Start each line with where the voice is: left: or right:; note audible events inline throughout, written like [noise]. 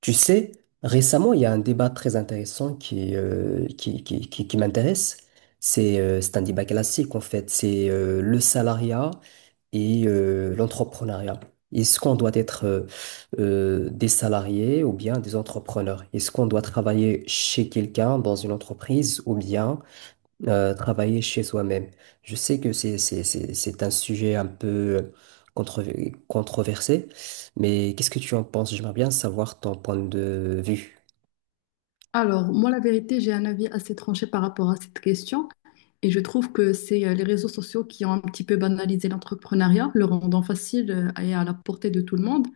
right: Tu sais, récemment, il y a un débat très intéressant qui m'intéresse. C'est un débat classique, en fait. C'est le salariat et l'entrepreneuriat. Est-ce qu'on doit être des salariés ou bien des entrepreneurs? Est-ce qu'on doit travailler chez quelqu'un dans une entreprise ou bien travailler chez soi-même. Je sais que c'est un sujet un peu controversé, mais qu'est-ce que tu en penses? J'aimerais bien savoir ton point de vue.
left: Alors, moi, la vérité, j'ai un avis assez tranché par rapport à cette question et je trouve que c'est les réseaux sociaux qui ont un petit peu banalisé l'entrepreneuriat, le rendant facile et à la portée de tout le monde,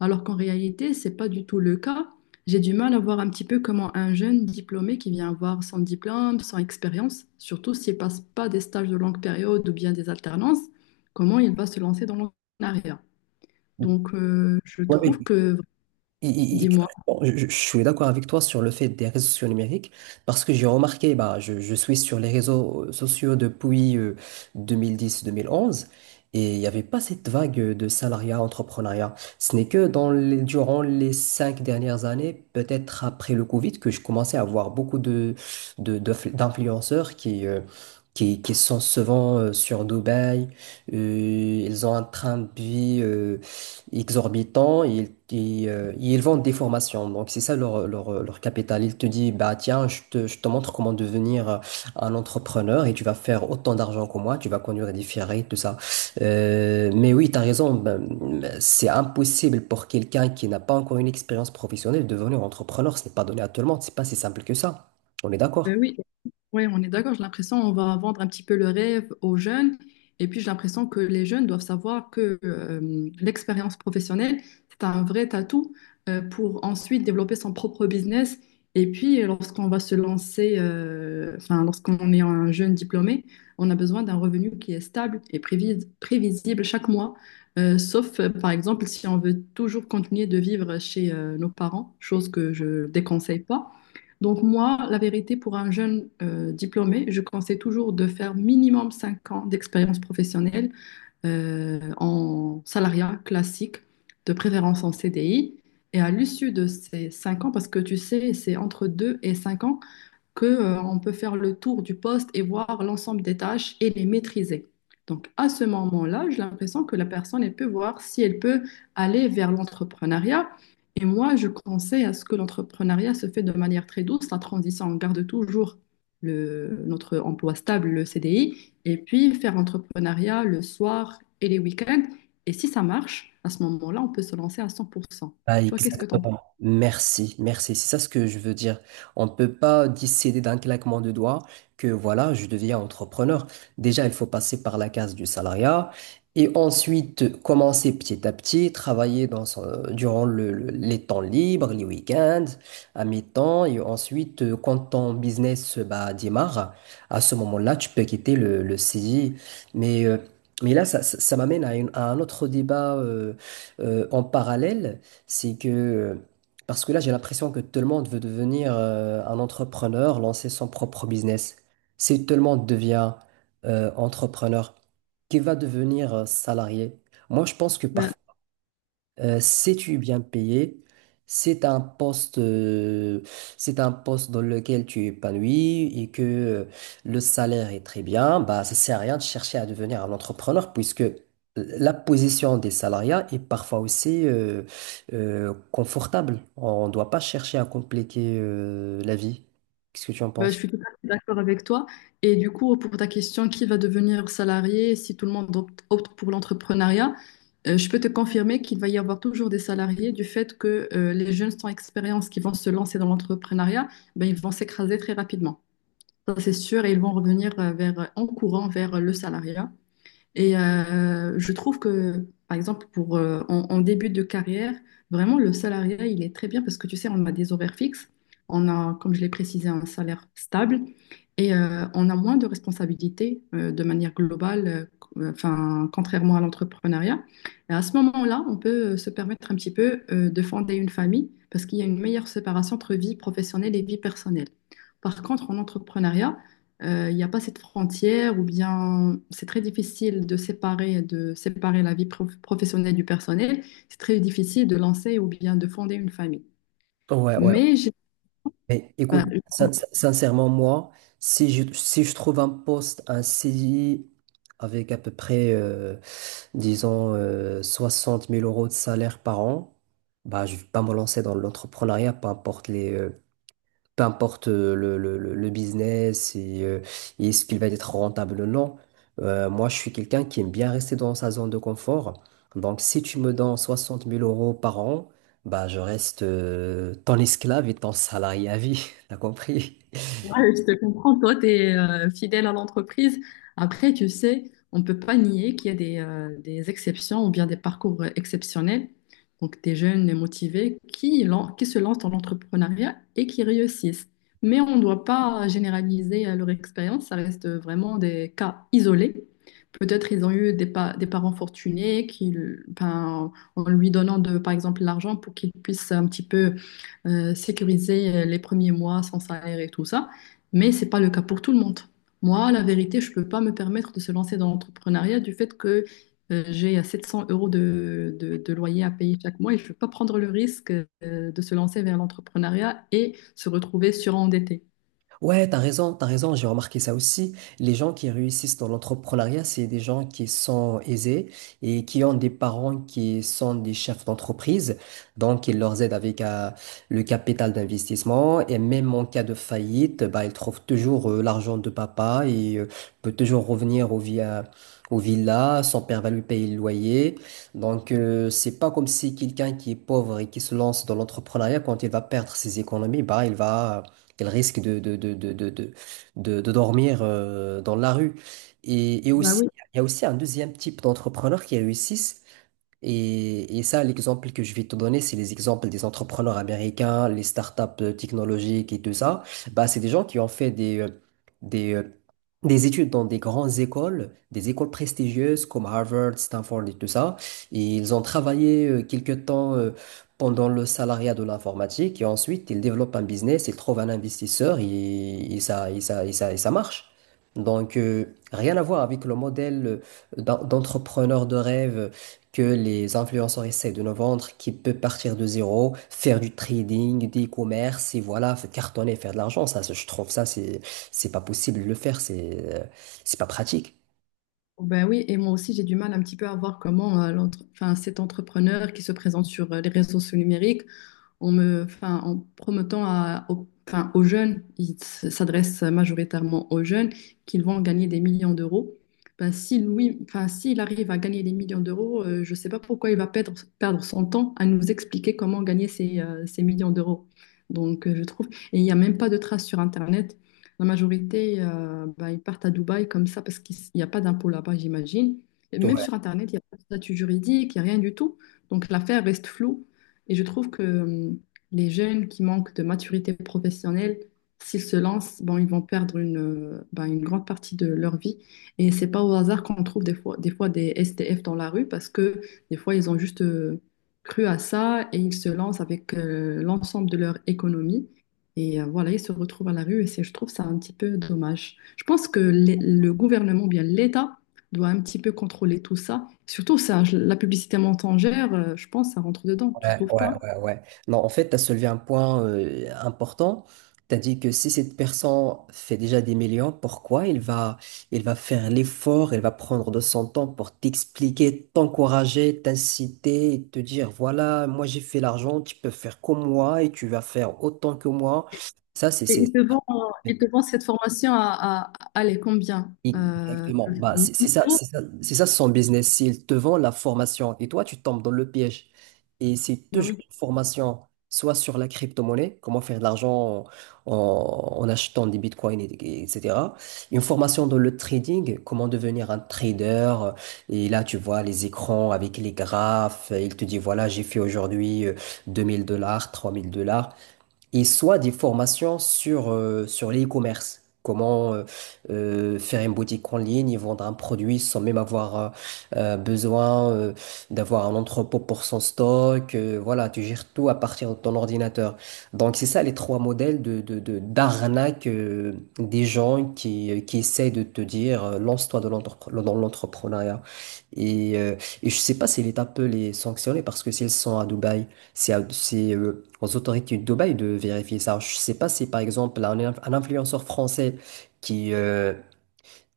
left: alors qu'en réalité, c'est pas du tout le cas. J'ai du mal à voir un petit peu comment un jeune diplômé qui vient avoir sans diplôme, sans expérience, surtout s'il passe pas des stages de longue période ou bien des alternances, comment il va se lancer dans l'entrepreneuriat. Donc, je trouve que,
right: Et
left: dis-moi.
right: clairement, suis d'accord avec toi sur le fait des réseaux sociaux numériques parce que j'ai remarqué, bah, je suis sur les réseaux sociaux depuis 2010-2011 et il n'y avait pas cette vague de salariat, entrepreneuriat. Ce n'est que durant les cinq dernières années, peut-être après le Covid, que je commençais à voir beaucoup d'influenceurs qui sont souvent sur Dubaï. Euh, ils ont un train de vie exorbitants. Ils vendent des formations. Donc, c'est ça leur capital. Ils te disent, bah, tiens, je te montre comment devenir un entrepreneur et tu vas faire autant d'argent que moi, tu vas conduire des Ferrari, tout ça. Mais oui, tu as raison, ben, c'est impossible pour quelqu'un qui n'a pas encore une expérience professionnelle de devenir entrepreneur. Ce n'est pas donné à tout le monde, c'est pas si simple que ça. On est
left: Ben
right: d'accord?
left: oui, oui, on est d'accord. J'ai l'impression qu'on va vendre un petit peu le rêve aux jeunes. Et puis, j'ai l'impression que les jeunes doivent savoir que l'expérience professionnelle, c'est un vrai atout pour ensuite développer son propre business. Et puis, lorsqu'on va se lancer, lorsqu'on est un jeune diplômé, on a besoin d'un revenu qui est stable et prévisible chaque mois. Sauf, par exemple, si on veut toujours continuer de vivre chez nos parents, chose que je déconseille pas. Donc moi, la vérité, pour un jeune diplômé, je conseille toujours de faire minimum 5 ans d'expérience professionnelle en salariat classique, de préférence en CDI. Et à l'issue de ces 5 ans, parce que tu sais, c'est entre 2 et 5 ans, que on peut faire le tour du poste et voir l'ensemble des tâches et les maîtriser. Donc, à ce moment-là, j'ai l'impression que la personne, elle peut voir si elle peut aller vers l'entrepreneuriat. Et moi, je conseille à ce que l'entrepreneuriat se fait de manière très douce, la transition. On garde toujours le, notre emploi stable, le CDI, et puis faire l'entrepreneuriat le soir et les week-ends. Et si ça marche, à ce moment-là, on peut se lancer à 100%.
right: Ah,
left: Toi, qu'est-ce que tu en penses?
right: exactement. Merci, merci. C'est ça ce que je veux dire. On ne peut pas décider d'un claquement de doigts que voilà, je deviens entrepreneur. Déjà, il faut passer par la case du salariat et ensuite commencer petit à petit, travailler dans son- durant le- les temps libres, les week-ends, à mi-temps. Et ensuite, quand ton business bah, démarre, à ce moment-là, tu peux quitter le CDI. Mais, euh, mais là, ça m'amène à un autre débat en parallèle, c'est que, parce que là, j'ai l'impression que tout le monde veut devenir un entrepreneur, lancer son propre business. Si tout le monde devient entrepreneur, qui va devenir salarié? Moi, je pense que parfois, sais-tu bien payé? C'est un poste, euh, c'est un poste dans lequel tu es épanoui et que le salaire est très bien. Bah, ça sert à rien de chercher à devenir un entrepreneur puisque la position des salariés est parfois aussi confortable. On ne doit pas chercher à compliquer la vie. Qu'est-ce que tu en
left: Bah, je
right: penses?
left: suis tout à fait d'accord avec toi. Et du coup, pour ta question, qui va devenir salarié si tout le monde opte pour l'entrepreneuriat, je peux te confirmer qu'il va y avoir toujours des salariés du fait que les jeunes sans expérience qui vont se lancer dans l'entrepreneuriat, ben, ils vont s'écraser très rapidement. Ça, c'est sûr, et ils vont revenir vers, en courant vers le salariat. Et je trouve que, par exemple, pour, en début de carrière, vraiment, le salariat, il est très bien parce que, tu sais, on a des horaires fixes, on a, comme je l'ai précisé, un salaire stable et on a moins de responsabilités de manière globale, contrairement à l'entrepreneuriat. Et à ce moment-là, on peut se permettre un petit peu de fonder une famille parce qu'il y a une meilleure séparation entre vie professionnelle et vie personnelle. Par contre, en entrepreneuriat, il n'y a pas cette frontière ou bien c'est très difficile de séparer la vie professionnelle du personnel. C'est très difficile de lancer ou bien de fonder une famille.
right: Ouais, ouais.
left: Mais j'ai-
right: Mais écoute,
left: enfin,
right: sincèrement, moi, si je trouve un poste, un CDI avec à peu près disons, 60 000 euros de salaire par an, bah, je ne vais pas me lancer dans l'entrepreneuriat, peu importe le business et est-ce qu'il va être rentable ou non. Moi, je suis quelqu'un qui aime bien rester dans sa zone de confort. Donc, si tu me donnes 60 000 euros par an, bah, je reste ton esclave et ton salarié à vie. [laughs] T'as compris?
left: Ouais, je te comprends, toi, tu es fidèle à l'entreprise. Après, tu sais, on ne peut pas nier qu'il y a des exceptions ou bien des parcours exceptionnels. Donc, des jeunes et motivés qui se lancent dans l'entrepreneuriat et qui réussissent. Mais on ne doit pas généraliser leur expérience, ça reste vraiment des cas isolés. Peut-être ils ont eu des, des parents fortunés qui, ben, en lui donnant de, par exemple, l'argent pour qu'ils puissent un petit peu sécuriser les premiers mois sans salaire et tout ça, mais c'est pas le cas pour tout le monde. Moi, la vérité, je peux pas me permettre de se lancer dans l'entrepreneuriat du fait que j'ai 700 euros de loyer à payer chaque mois et je ne veux pas prendre le risque de se lancer vers l'entrepreneuriat et se retrouver surendetté.
right: Ouais, t'as raison, j'ai remarqué ça aussi. Les gens qui réussissent dans l'entrepreneuriat, c'est des gens qui sont aisés et qui ont des parents qui sont des chefs d'entreprise. Donc, ils leur aident avec le capital d'investissement et même en cas de faillite, bah, ils trouvent toujours l'argent de papa et peut toujours revenir Au villa, son père va lui payer le loyer. Donc, c'est pas comme si quelqu'un qui est pauvre et qui se lance dans l'entrepreneuriat, quand il va perdre ses économies, bah, qu'elle risque de dormir dans la rue. Et
left: Bah
right: aussi,
left: oui.
right: il y a aussi un deuxième type d'entrepreneurs qui réussissent, et ça, l'exemple que je vais te donner, c'est les exemples des entrepreneurs américains, les startups technologiques et tout ça. Bah, c'est des gens qui ont fait des, euh, des études dans des grandes écoles, des écoles prestigieuses comme Harvard, Stanford et tout ça. Et ils ont travaillé quelque temps pendant le salariat de l'informatique et ensuite ils développent un business, ils trouvent un investisseur et ça marche. Donc, rien à voir avec le modèle d'entrepreneur de rêve que les influenceurs essaient de nous vendre, qui peut partir de zéro, faire du trading, des commerces, et voilà, faire cartonner, faire de l'argent. Ça, je trouve ça, c'est pas possible de le faire, c'est pas pratique.
left: Bah oui, et moi aussi j'ai du mal un petit peu à voir comment cet entrepreneur qui se présente sur les réseaux sociaux numériques, en promettant aux jeunes, ils s'adressent majoritairement aux jeunes, qu'ils vont gagner des millions d'euros. Ben, si Louis, enfin, s'il arrive à gagner des millions d'euros, je ne sais pas pourquoi il va perdre son temps à nous expliquer comment gagner ces, ces millions d'euros. Donc, je trouve, et il n'y a même pas de traces sur Internet. La majorité, ben, ils partent à Dubaï comme ça parce qu'il n'y a pas d'impôt là-bas, j'imagine. Et même sur Internet, il n'y a pas de statut juridique, il n'y a rien du tout. Donc l'affaire reste floue. Et je trouve que les jeunes qui manquent de maturité professionnelle, s'ils se lancent, bon, ils vont perdre ben, une grande partie de leur vie. Et c'est pas au hasard qu'on trouve des fois, des fois des SDF dans la rue parce que des fois, ils ont juste cru à ça et ils se lancent avec l'ensemble de leur économie. Et voilà, ils se retrouvent à la rue et c'est, je trouve ça un petit peu dommage. Je pense que le gouvernement, ou bien l'État, doit un petit peu contrôler tout ça. Surtout ça, la publicité mensongère, je pense, ça rentre dedans, tu
right: Ouais,
left: trouves
right: ouais,
left: pas?
right: ouais, ouais. Non, en fait, tu as soulevé un point important. Tu as dit que si cette personne fait déjà des millions, pourquoi il va faire l'effort, il va prendre de son temps pour t'expliquer, t'encourager, t'inciter, et te dire, voilà, moi j'ai fait l'argent, tu peux faire comme moi et tu vas faire autant que moi.
left: Et
right: Ça, c'est,
left: et
right: c'est...
left: ils te vendent cette formation à, allez, combien?
right: Exactement. Bah,
left: 1000
right: c'est c'est ça,
left: euros
right: c'est ça, c'est ça son business. S'il te vend la formation et toi, tu tombes dans le piège. Et c'est
left: Bah
right: toujours
left: oui.
right: une formation, soit sur la crypto-monnaie, comment faire de l'argent achetant des bitcoins, etc. Une formation dans le trading, comment devenir un trader. Et là, tu vois les écrans avec les graphes. Il te dit, voilà, j'ai fait aujourd'hui 2000 dollars, 3 000 $ et soit des formations sur l'e-commerce. Comment faire une boutique en ligne et vendre un produit sans même avoir besoin d'avoir un entrepôt pour son stock. Voilà, tu gères tout à partir de ton ordinateur. Donc, c'est ça les trois modèles d'arnaque des gens qui essaient de te dire lance-toi dans l'entrepreneuriat. Et, euh, et je sais pas si l'État peut les sanctionner parce que s'ils sont à Dubaï, aux autorités de Dubaï de vérifier ça. Je ne sais pas si, par exemple, un influenceur français qui, euh,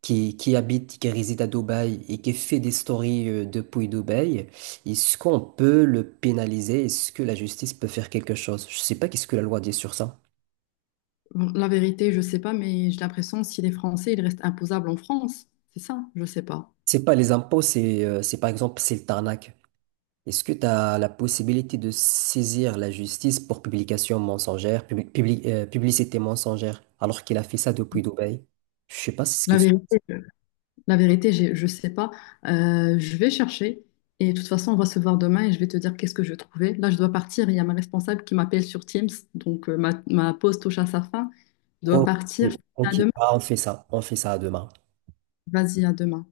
right: qui habite, qui réside à Dubaï et qui fait des stories depuis Dubaï, est-ce qu'on peut le pénaliser? Est-ce que la justice peut faire quelque chose? Je ne sais pas qu'est-ce que la loi dit sur ça.
left: Bon, la vérité, je sais pas, mais j'ai l'impression si les Français, ils restent imposables en France. C'est ça, je sais pas.
right: C'est pas les impôts, c'est par exemple, c'est le tarnac. Est-ce que tu as la possibilité de saisir la justice pour publication mensongère, publicité mensongère, alors qu'il a fait ça depuis Dubaï? Je sais pas si c'est ce que
left: La
right: c'est.
left: vérité. Je sais pas. Je vais chercher et de toute façon, on va se voir demain et je vais te dire qu'est-ce que je trouvais. Là, je dois partir. Il y a ma responsable qui m'appelle sur Teams. Donc, ma pause touche à sa fin. Je dois
right: Ok,
left: partir. À
right: ok,
left: demain.
right: ah, on fait ça demain.
left: Vas-y, à demain.